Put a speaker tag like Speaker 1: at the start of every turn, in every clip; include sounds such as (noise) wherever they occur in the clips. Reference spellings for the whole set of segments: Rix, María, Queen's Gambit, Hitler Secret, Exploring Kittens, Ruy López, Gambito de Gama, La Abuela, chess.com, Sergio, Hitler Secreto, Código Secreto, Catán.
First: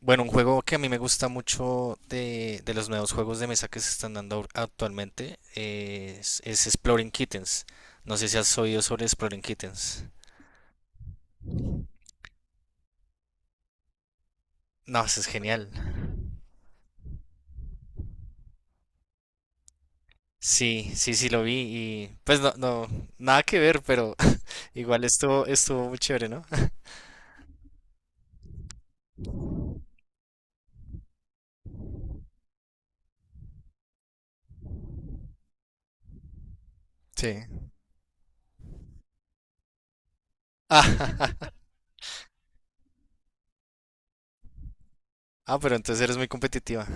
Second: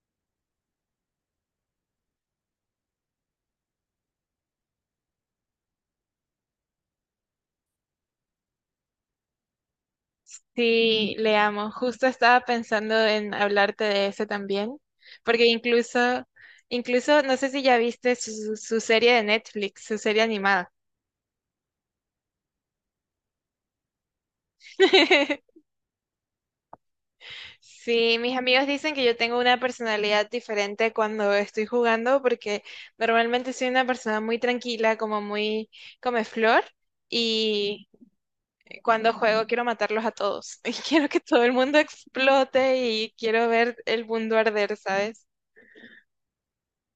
Speaker 1: Bueno, un juego que a mí me gusta mucho de los nuevos juegos de mesa que se están dando actualmente, es Exploring Kittens. No sé si has oído sobre Exploring Kittens.
Speaker 2: Sí, le amo. Justo estaba pensando en hablarte de eso también,
Speaker 1: No, eso es
Speaker 2: porque
Speaker 1: genial.
Speaker 2: incluso, no sé si ya viste serie de Netflix, su serie animada.
Speaker 1: Sí, sí, sí lo vi y pues nada que ver, pero (laughs) igual
Speaker 2: (laughs)
Speaker 1: estuvo muy chévere, ¿no? (laughs)
Speaker 2: Sí, mis amigos dicen que yo tengo una personalidad diferente cuando estoy jugando, porque normalmente soy una persona muy tranquila, como muy comeflor,
Speaker 1: Sí.
Speaker 2: y cuando juego quiero matarlos a todos, (laughs) y quiero que
Speaker 1: Ah,
Speaker 2: todo el mundo explote y quiero ver el mundo arder, ¿sabes?
Speaker 1: (laughs) ah, pero entonces eres muy competitiva.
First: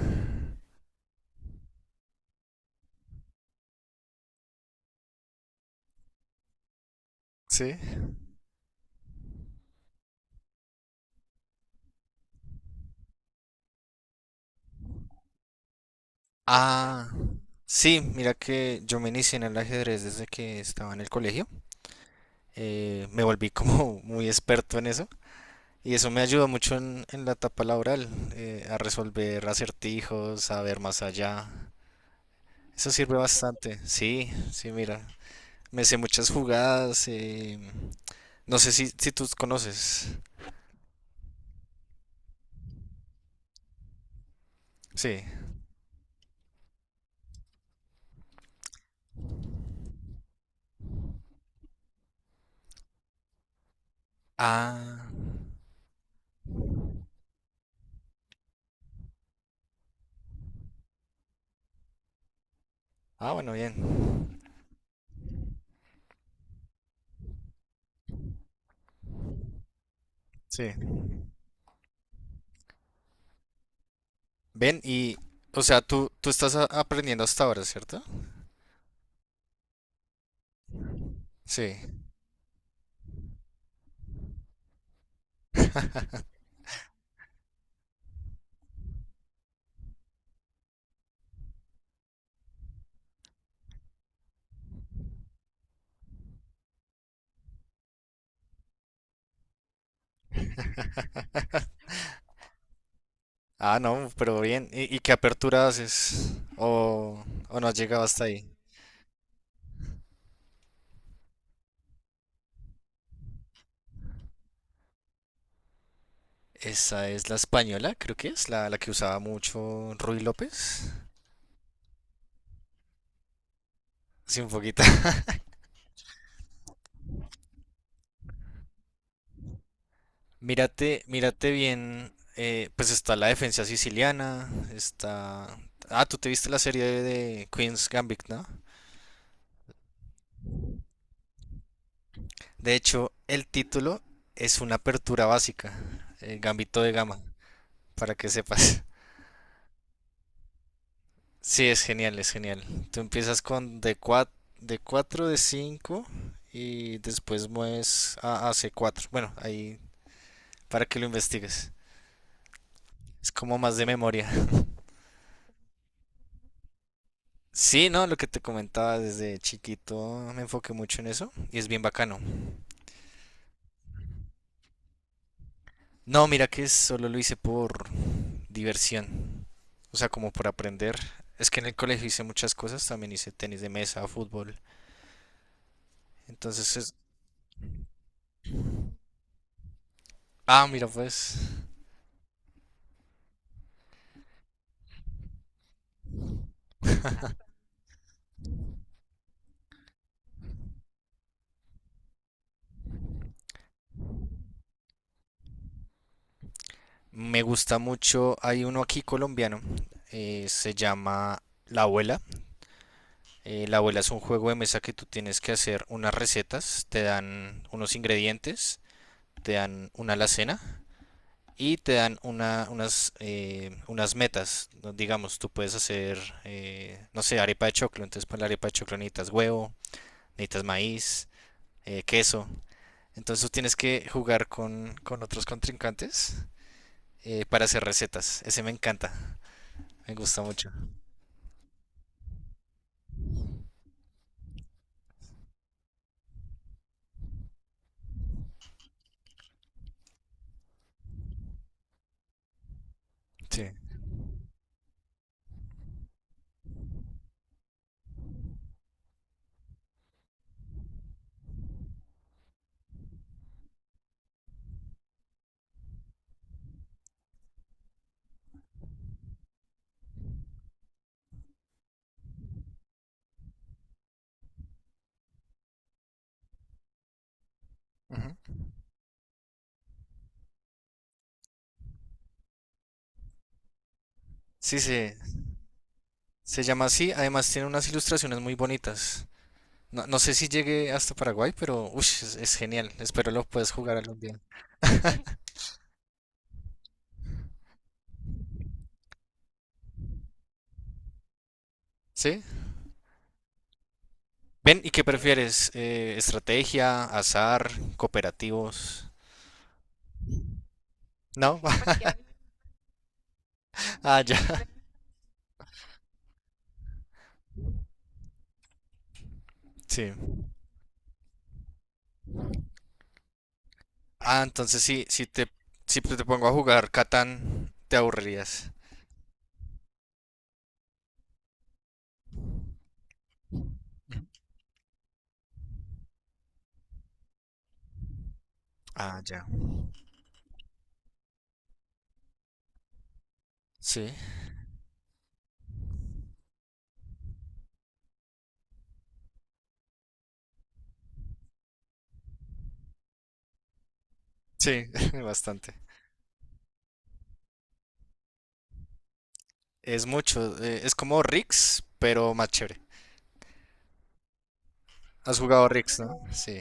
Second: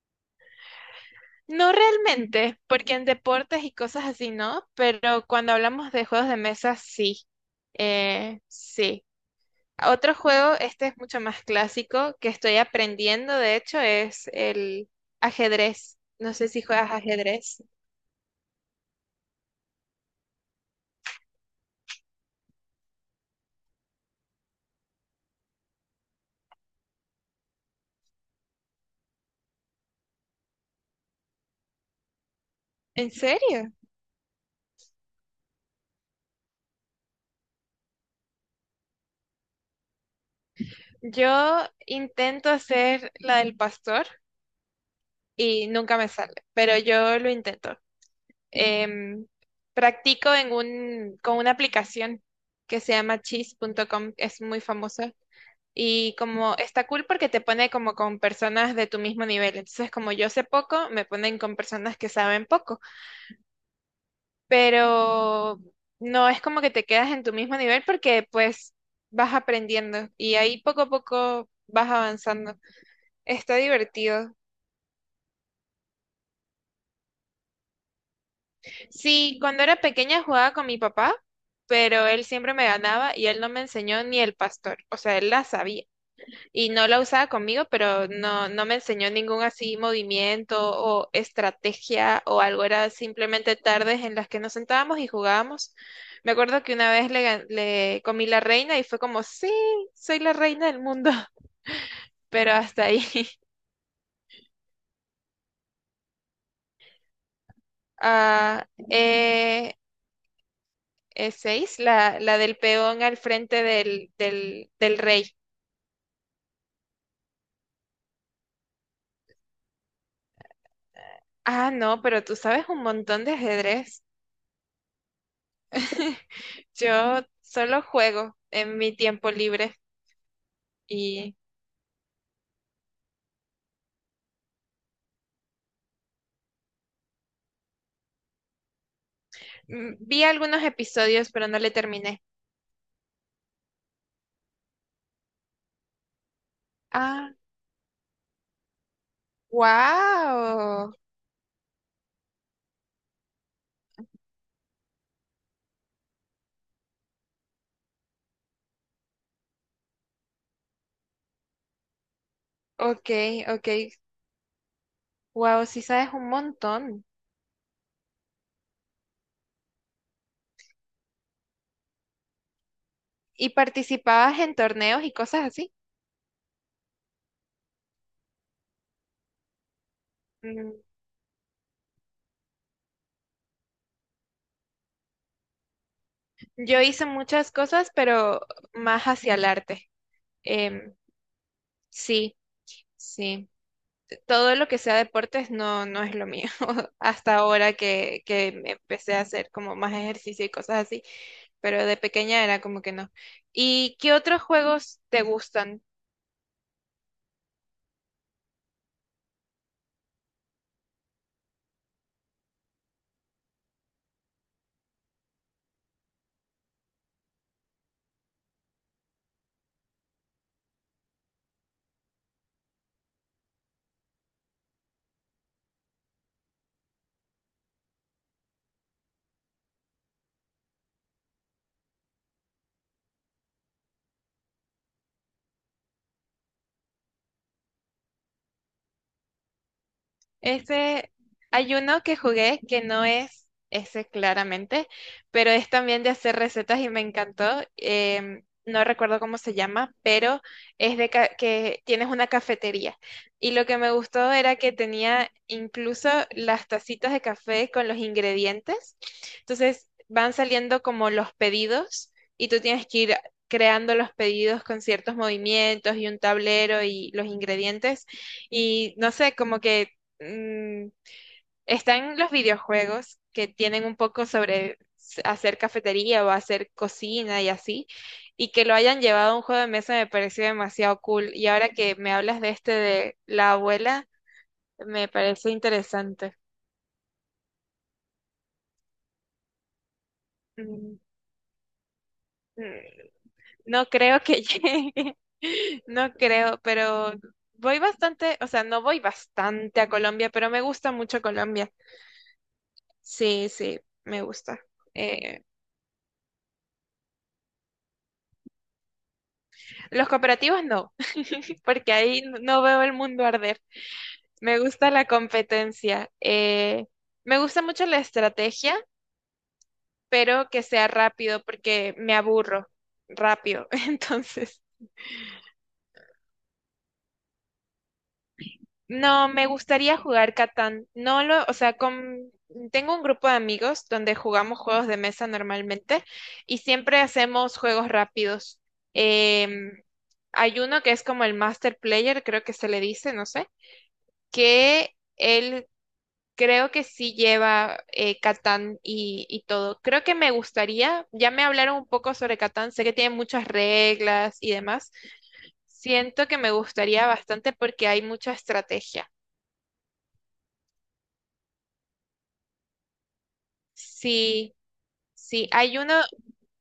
Speaker 2: No realmente, porque en deportes y cosas así no, pero cuando hablamos de juegos de mesa, sí.
Speaker 1: Sí.
Speaker 2: Sí. Otro juego, este es mucho más clásico, que estoy aprendiendo, de hecho, es el ajedrez. No sé si juegas
Speaker 1: Ah,
Speaker 2: ajedrez.
Speaker 1: sí, mira que yo me inicié en el ajedrez desde que estaba en el colegio. Me volví como (laughs) muy experto en eso. Y eso me ayudó mucho en la etapa laboral, a resolver acertijos, a ver más allá. Eso
Speaker 2: ¿En
Speaker 1: sirve
Speaker 2: serio?
Speaker 1: bastante. Sí, sí, mira. Me sé muchas jugadas. No sé si tú conoces.
Speaker 2: Yo intento hacer la del pastor
Speaker 1: Sí.
Speaker 2: y nunca me sale, pero yo lo intento. Em, practico con una aplicación que se llama chess.com, es muy
Speaker 1: Ah.
Speaker 2: famosa. Y como está cool porque te pone como con personas de tu mismo nivel. Entonces, como yo sé poco, me ponen con personas que saben poco.
Speaker 1: Ah, bueno, bien.
Speaker 2: Pero no es como que te quedas en tu mismo nivel, porque pues vas aprendiendo y ahí
Speaker 1: Sí.
Speaker 2: poco a poco vas avanzando. Está divertido.
Speaker 1: Ven y, o sea, tú estás aprendiendo hasta ahora, ¿cierto?
Speaker 2: Sí, cuando era pequeña jugaba con mi papá,
Speaker 1: Sí.
Speaker 2: pero él siempre me ganaba y él no me enseñó ni el pastor. O sea, él la sabía, y no la usaba conmigo, pero no me enseñó ningún así movimiento o estrategia o algo; era simplemente tardes en las que nos sentábamos y jugábamos. Me acuerdo que una vez le comí la reina y fue como, sí, soy la reina del mundo,
Speaker 1: (laughs)
Speaker 2: (laughs) pero hasta ahí. (laughs)
Speaker 1: Ah, no, pero bien. Y qué apertura haces? ¿O, o no has llegado hasta ahí?
Speaker 2: Ah, seis, la del peón al frente del rey.
Speaker 1: Esa es la española, creo que es, la que usaba mucho Ruy López.
Speaker 2: Ah, no, pero tú sabes un montón de ajedrez.
Speaker 1: Sí, un poquito. (laughs)
Speaker 2: (laughs) Yo solo juego en mi tiempo libre.
Speaker 1: Mírate,
Speaker 2: Y
Speaker 1: mírate bien. Pues está la defensa siciliana, está... Ah, tú te viste la serie de Queen's Gambit, ¿no?
Speaker 2: vi algunos episodios, pero no le terminé.
Speaker 1: De hecho, el título es una apertura básica, Gambito de Gama,
Speaker 2: Ah,
Speaker 1: para que sepas.
Speaker 2: wow.
Speaker 1: Sí, es genial, es genial. Tú empiezas con D4, D4, D5 y después mueves a C4. Bueno, ahí para que lo investigues.
Speaker 2: Ok,
Speaker 1: Es como
Speaker 2: ok.
Speaker 1: más de memoria. (laughs)
Speaker 2: Wow, sí sabes un montón.
Speaker 1: Sí, no, lo que te comentaba desde chiquito me enfoqué mucho en eso y es bien bacano.
Speaker 2: ¿Y participabas en torneos y cosas así?
Speaker 1: No, mira que solo lo hice por diversión. O sea, como por
Speaker 2: Mm,
Speaker 1: aprender. Es que en el colegio hice muchas cosas, también hice tenis de mesa, fútbol. Entonces
Speaker 2: Yo
Speaker 1: es...
Speaker 2: hice muchas cosas, pero más hacia el arte.
Speaker 1: Ah, mira
Speaker 2: Em,
Speaker 1: pues.
Speaker 2: sí, sí. Todo lo que sea deportes no, no es lo mío. (laughs) Hasta ahora que me empecé a hacer como más ejercicio y cosas así. Pero de pequeña era como que no. ¿Y qué otros juegos te gustan?
Speaker 1: Me gusta mucho, hay uno aquí colombiano, se llama La Abuela. La Abuela es un juego de mesa que tú tienes que hacer unas recetas, te dan unos ingredientes, te dan una alacena y te dan unas metas. ¿No? Digamos, tú puedes hacer, no sé, arepa de choclo. Entonces para la arepa de choclo necesitas huevo, necesitas maíz, queso. Entonces tú tienes que jugar con otros contrincantes, para hacer recetas. Ese me encanta, me gusta mucho.
Speaker 2: Ese, hay uno que jugué que no es ese, claramente, pero es también de hacer recetas y me encantó. No recuerdo cómo se llama, pero es que tienes una cafetería. Y lo
Speaker 1: Sí.
Speaker 2: que me gustó era que tenía incluso las tacitas de café con los ingredientes. Entonces van saliendo como los pedidos y tú tienes que ir creando los pedidos con ciertos movimientos y un tablero y los ingredientes. Y no sé, como que mm, están los videojuegos que tienen un poco sobre hacer cafetería o hacer cocina y así,
Speaker 1: Ujú.
Speaker 2: y que lo hayan llevado a un juego de mesa me pareció demasiado cool. Y ahora que me hablas de este de la abuela,
Speaker 1: Sí,
Speaker 2: me
Speaker 1: sí,
Speaker 2: parece interesante.
Speaker 1: se llama así. Además tiene unas ilustraciones muy bonitas. No, no sé si llegue
Speaker 2: Mm,
Speaker 1: hasta Paraguay, pero ush, es
Speaker 2: mm,
Speaker 1: genial. Espero lo puedas
Speaker 2: No
Speaker 1: jugar algún
Speaker 2: creo
Speaker 1: día.
Speaker 2: que (laughs) llegue,
Speaker 1: (laughs)
Speaker 2: no creo, pero voy bastante, o sea, no voy bastante a Colombia, pero me gusta mucho Colombia.
Speaker 1: ¿Sí?
Speaker 2: Sí, sí, me gusta.
Speaker 1: Ven, ¿y qué
Speaker 2: Eh,
Speaker 1: prefieres? ¿Estrategia, azar, cooperativos?
Speaker 2: Los cooperativos no,
Speaker 1: ¿No?
Speaker 2: (laughs) porque
Speaker 1: (laughs)
Speaker 2: ahí no veo el mundo arder.
Speaker 1: Ah, ya.
Speaker 2: Me gusta la competencia. Me gusta mucho la estrategia,
Speaker 1: Sí.
Speaker 2: pero que sea rápido porque me aburro rápido. (laughs)
Speaker 1: Ah,
Speaker 2: Entonces,
Speaker 1: entonces sí, si te pongo a jugar Catán, te aburrirías.
Speaker 2: no, me gustaría jugar Catán. No lo, o sea, tengo un grupo de amigos donde jugamos juegos de mesa normalmente y siempre hacemos juegos rápidos.
Speaker 1: Ah, ya.
Speaker 2: Em, hay uno que es como el Master Player, creo que se le dice, no sé.
Speaker 1: Sí.
Speaker 2: Que él Creo que sí lleva, Catán y todo. Creo que me gustaría; ya me hablaron un poco sobre Catán, sé que tiene muchas reglas y
Speaker 1: Sí,
Speaker 2: demás.
Speaker 1: (laughs) bastante.
Speaker 2: Siento que me gustaría bastante porque hay mucha estrategia.
Speaker 1: Es mucho. Es como Rix, pero más chévere.
Speaker 2: Sí,
Speaker 1: Has
Speaker 2: sí,
Speaker 1: jugado
Speaker 2: hay uno,
Speaker 1: Rix, ¿no? Sí.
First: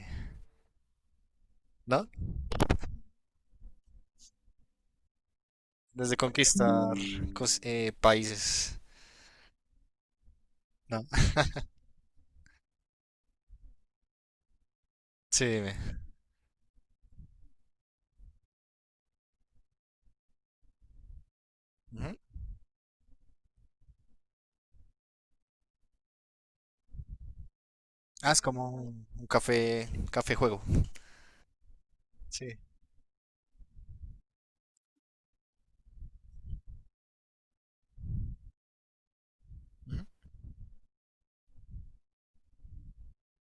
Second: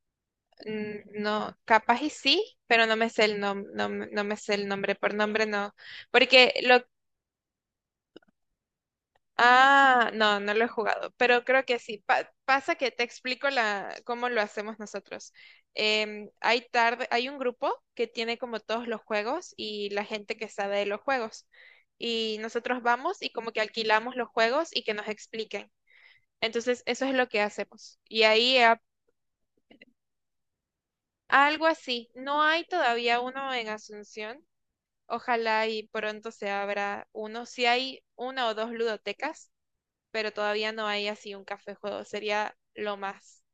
Speaker 2: no, capaz
Speaker 1: ¿No?
Speaker 2: y sí, pero no me sé el nom- no, me no me sé el nombre, por nombre no.
Speaker 1: Desde
Speaker 2: Porque lo
Speaker 1: conquistar países.
Speaker 2: Ah, no, no lo he
Speaker 1: ¿No?
Speaker 2: jugado,
Speaker 1: (laughs)
Speaker 2: pero creo que sí. Pasa que te explico cómo lo hacemos nosotros.
Speaker 1: Sí, dime.
Speaker 2: Hay un grupo que tiene como todos los juegos y la gente que sabe de los juegos.
Speaker 1: Ujú.
Speaker 2: Y nosotros vamos y como que alquilamos los juegos y que nos expliquen. Entonces, eso es lo que hacemos. Y
Speaker 1: Ah, es
Speaker 2: ahí
Speaker 1: como un café, café juego.
Speaker 2: algo así. No
Speaker 1: Sí.
Speaker 2: hay todavía uno en Asunción. Ojalá y pronto se abra uno. Si hay una o dos ludotecas,
Speaker 1: Ujú.
Speaker 2: pero todavía no hay así un café juego; sería lo más.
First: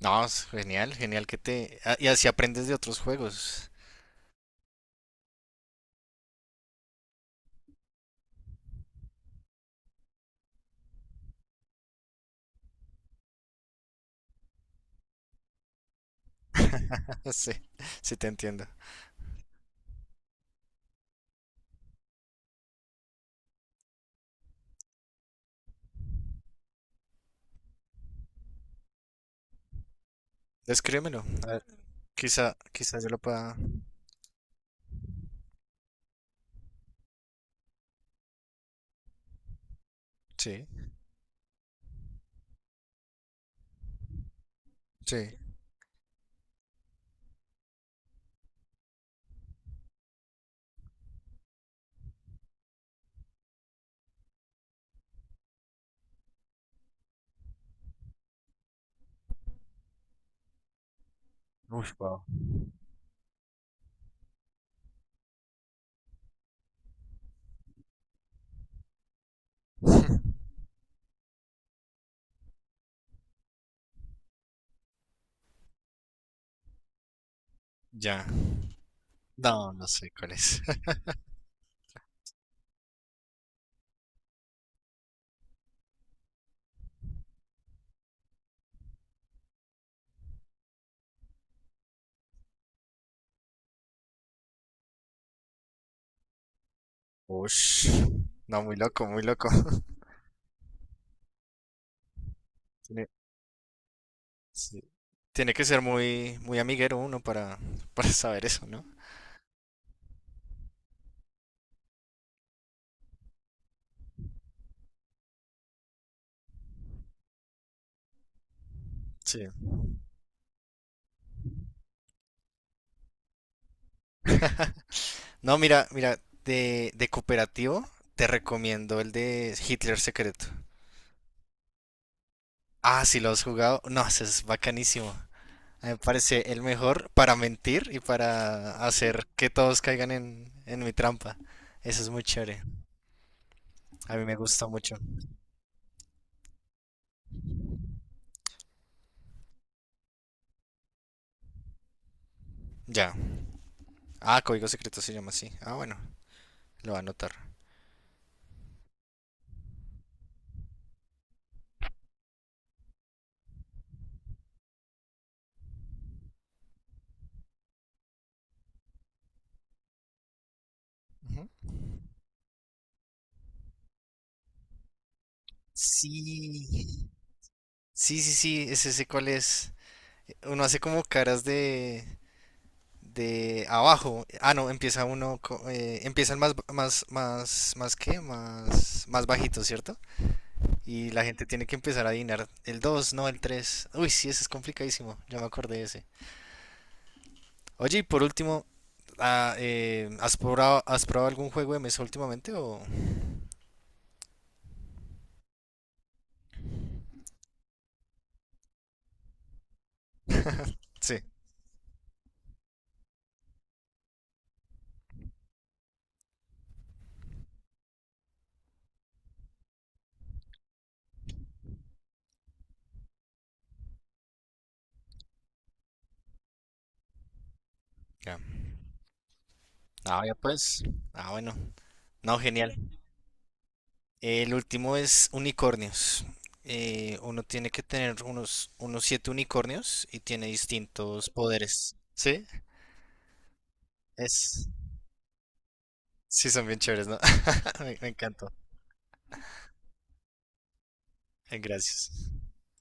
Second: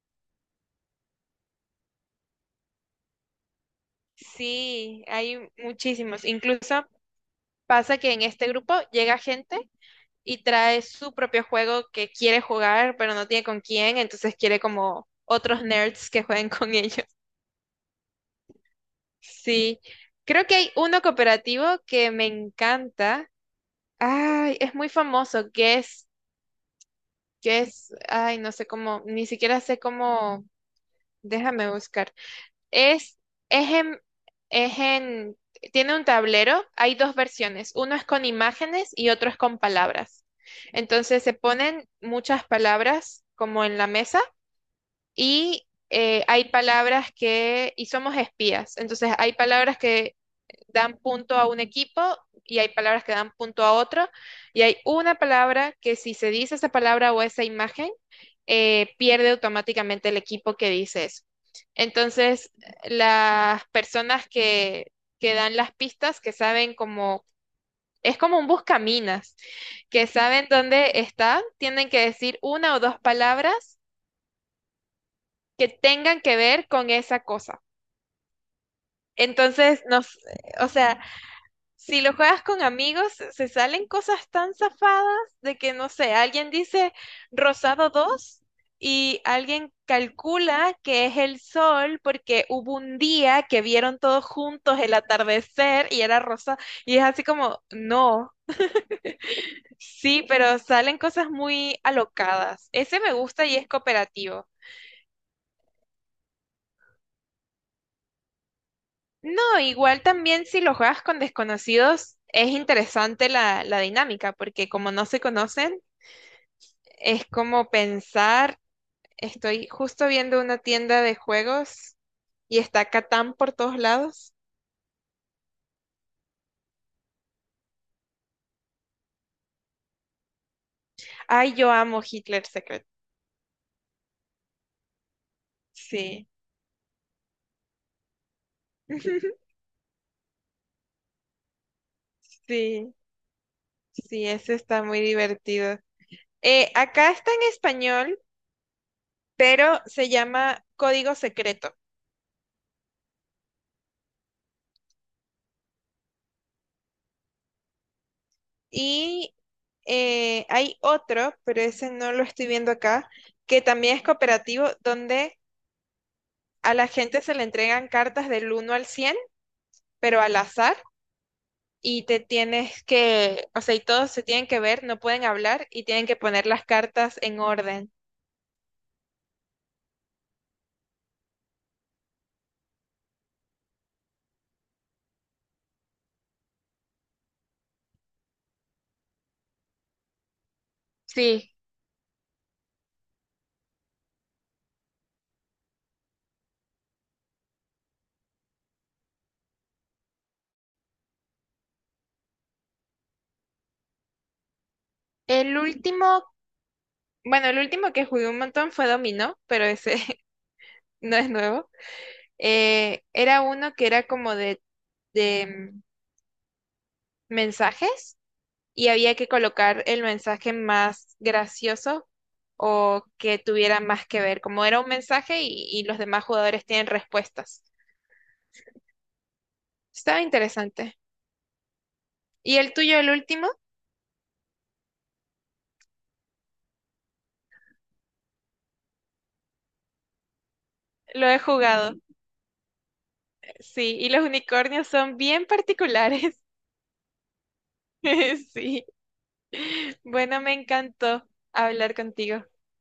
Speaker 1: No, es genial, genial que te... ah, y así aprendes de otros juegos.
Speaker 2: Sí, hay muchísimos. Incluso pasa que en este grupo llega gente y trae su propio juego que quiere jugar, pero no tiene con quién, entonces quiere como otros nerds que jueguen (laughs) con ellos.
Speaker 1: (laughs) Sí, sí te entiendo.
Speaker 2: Sí, creo que hay uno cooperativo que me encanta. Ay, es muy famoso, que es, ay, no sé cómo, ni siquiera sé cómo,
Speaker 1: Descríbemelo. A ver,
Speaker 2: déjame buscar.
Speaker 1: quizá, quizá yo lo
Speaker 2: Es,
Speaker 1: pueda...
Speaker 2: es en, es en, tiene un tablero, hay dos versiones: uno es con imágenes y otro es con palabras.
Speaker 1: Sí,
Speaker 2: Entonces se ponen muchas palabras como en la mesa
Speaker 1: sí.
Speaker 2: y hay palabras y somos espías, entonces hay palabras que dan punto a un equipo y hay palabras que dan punto a otro, y hay una palabra que, si se dice esa palabra o esa imagen, pierde automáticamente el equipo que dice eso.
Speaker 1: Ush. Wow.
Speaker 2: Entonces, las personas que dan las pistas, que saben cómo, es como un buscaminas, que saben
Speaker 1: (laughs)
Speaker 2: dónde está, tienen que decir una o dos palabras que tengan que ver con esa cosa.
Speaker 1: Ya. No,
Speaker 2: Entonces,
Speaker 1: no sé cuál es.
Speaker 2: o
Speaker 1: (laughs)
Speaker 2: sea, si lo juegas con amigos, se salen cosas tan zafadas, de que, no sé, alguien dice rosado 2 y alguien calcula que es el sol porque hubo un día que vieron todos juntos el atardecer y era rosa. Y es así como,
Speaker 1: Ush.
Speaker 2: no,
Speaker 1: No, muy loco, muy loco. (laughs)
Speaker 2: sí, pero salen cosas muy alocadas. Ese me gusta y es cooperativo.
Speaker 1: Sí, tiene que ser muy, muy amiguero uno para, (laughs) para saber eso, ¿no?
Speaker 2: No, igual también si lo juegas con desconocidos, es interesante la dinámica, porque como no se conocen. Es como pensar,
Speaker 1: Sí.
Speaker 2: estoy justo viendo una tienda de juegos y está Catán por todos lados.
Speaker 1: No, mira, mira, de cooperativo te recomiendo el de Hitler Secreto.
Speaker 2: Ay, yo amo Hitler Secret.
Speaker 1: Ah, si lo has jugado, no, ese es bacanísimo. A mí me
Speaker 2: Sí,
Speaker 1: parece el mejor para mentir y para hacer
Speaker 2: (laughs)
Speaker 1: que todos caigan en mi trampa. Eso es muy chévere.
Speaker 2: sí,
Speaker 1: A mí
Speaker 2: sí,
Speaker 1: me
Speaker 2: ese
Speaker 1: gusta
Speaker 2: está
Speaker 1: mucho.
Speaker 2: muy divertido. Acá está en español, pero se llama Código Secreto.
Speaker 1: Ya. Ah, Código Secreto se llama así. Ah, bueno, lo va a anotar.
Speaker 2: Y hay otro, pero ese no lo estoy viendo acá, que también es cooperativo, donde a la gente se le entregan cartas del uno al 100, pero al azar,
Speaker 1: Ujú.
Speaker 2: y o sea, y todos se tienen que ver, no pueden hablar y tienen que poner las
Speaker 1: Sí.
Speaker 2: cartas en orden.
Speaker 1: Sí, sí, sí, ese sé cuál es. Uno hace como caras de abajo. Ah, no, empieza uno, empiezan más, más, más, más qué, más, más bajito, ¿cierto? Y la gente
Speaker 2: Sí,
Speaker 1: tiene que empezar a adivinar el 2, no el 3. Uy, sí, ese es complicadísimo, ya me acordé de ese. Oye, y por último, ah, has probado algún juego de mesa últimamente o...?
Speaker 2: el último, bueno, el último que jugué un montón fue dominó, pero ese (laughs) no
Speaker 1: Sí,
Speaker 2: es nuevo. Era uno que era como de mensajes, y había que colocar el mensaje más gracioso o que tuviera más que ver, como era un mensaje y los demás jugadores tienen respuestas.
Speaker 1: ya.
Speaker 2: Estaba
Speaker 1: Ah, ya pues.
Speaker 2: interesante.
Speaker 1: Ah, bueno. No,
Speaker 2: ¿Y el
Speaker 1: genial.
Speaker 2: tuyo, el último?
Speaker 1: El último es unicornios. Uno tiene que tener unos siete unicornios y tiene
Speaker 2: Lo
Speaker 1: distintos
Speaker 2: he
Speaker 1: poderes.
Speaker 2: jugado.
Speaker 1: ¿Sí?
Speaker 2: Sí, y los
Speaker 1: Es...
Speaker 2: unicornios son bien particulares.
Speaker 1: Sí, son bien chéveres, ¿no? (laughs) Me encantó.
Speaker 2: (laughs) Sí. Bueno, me encantó hablar
Speaker 1: Gracias.
Speaker 2: contigo.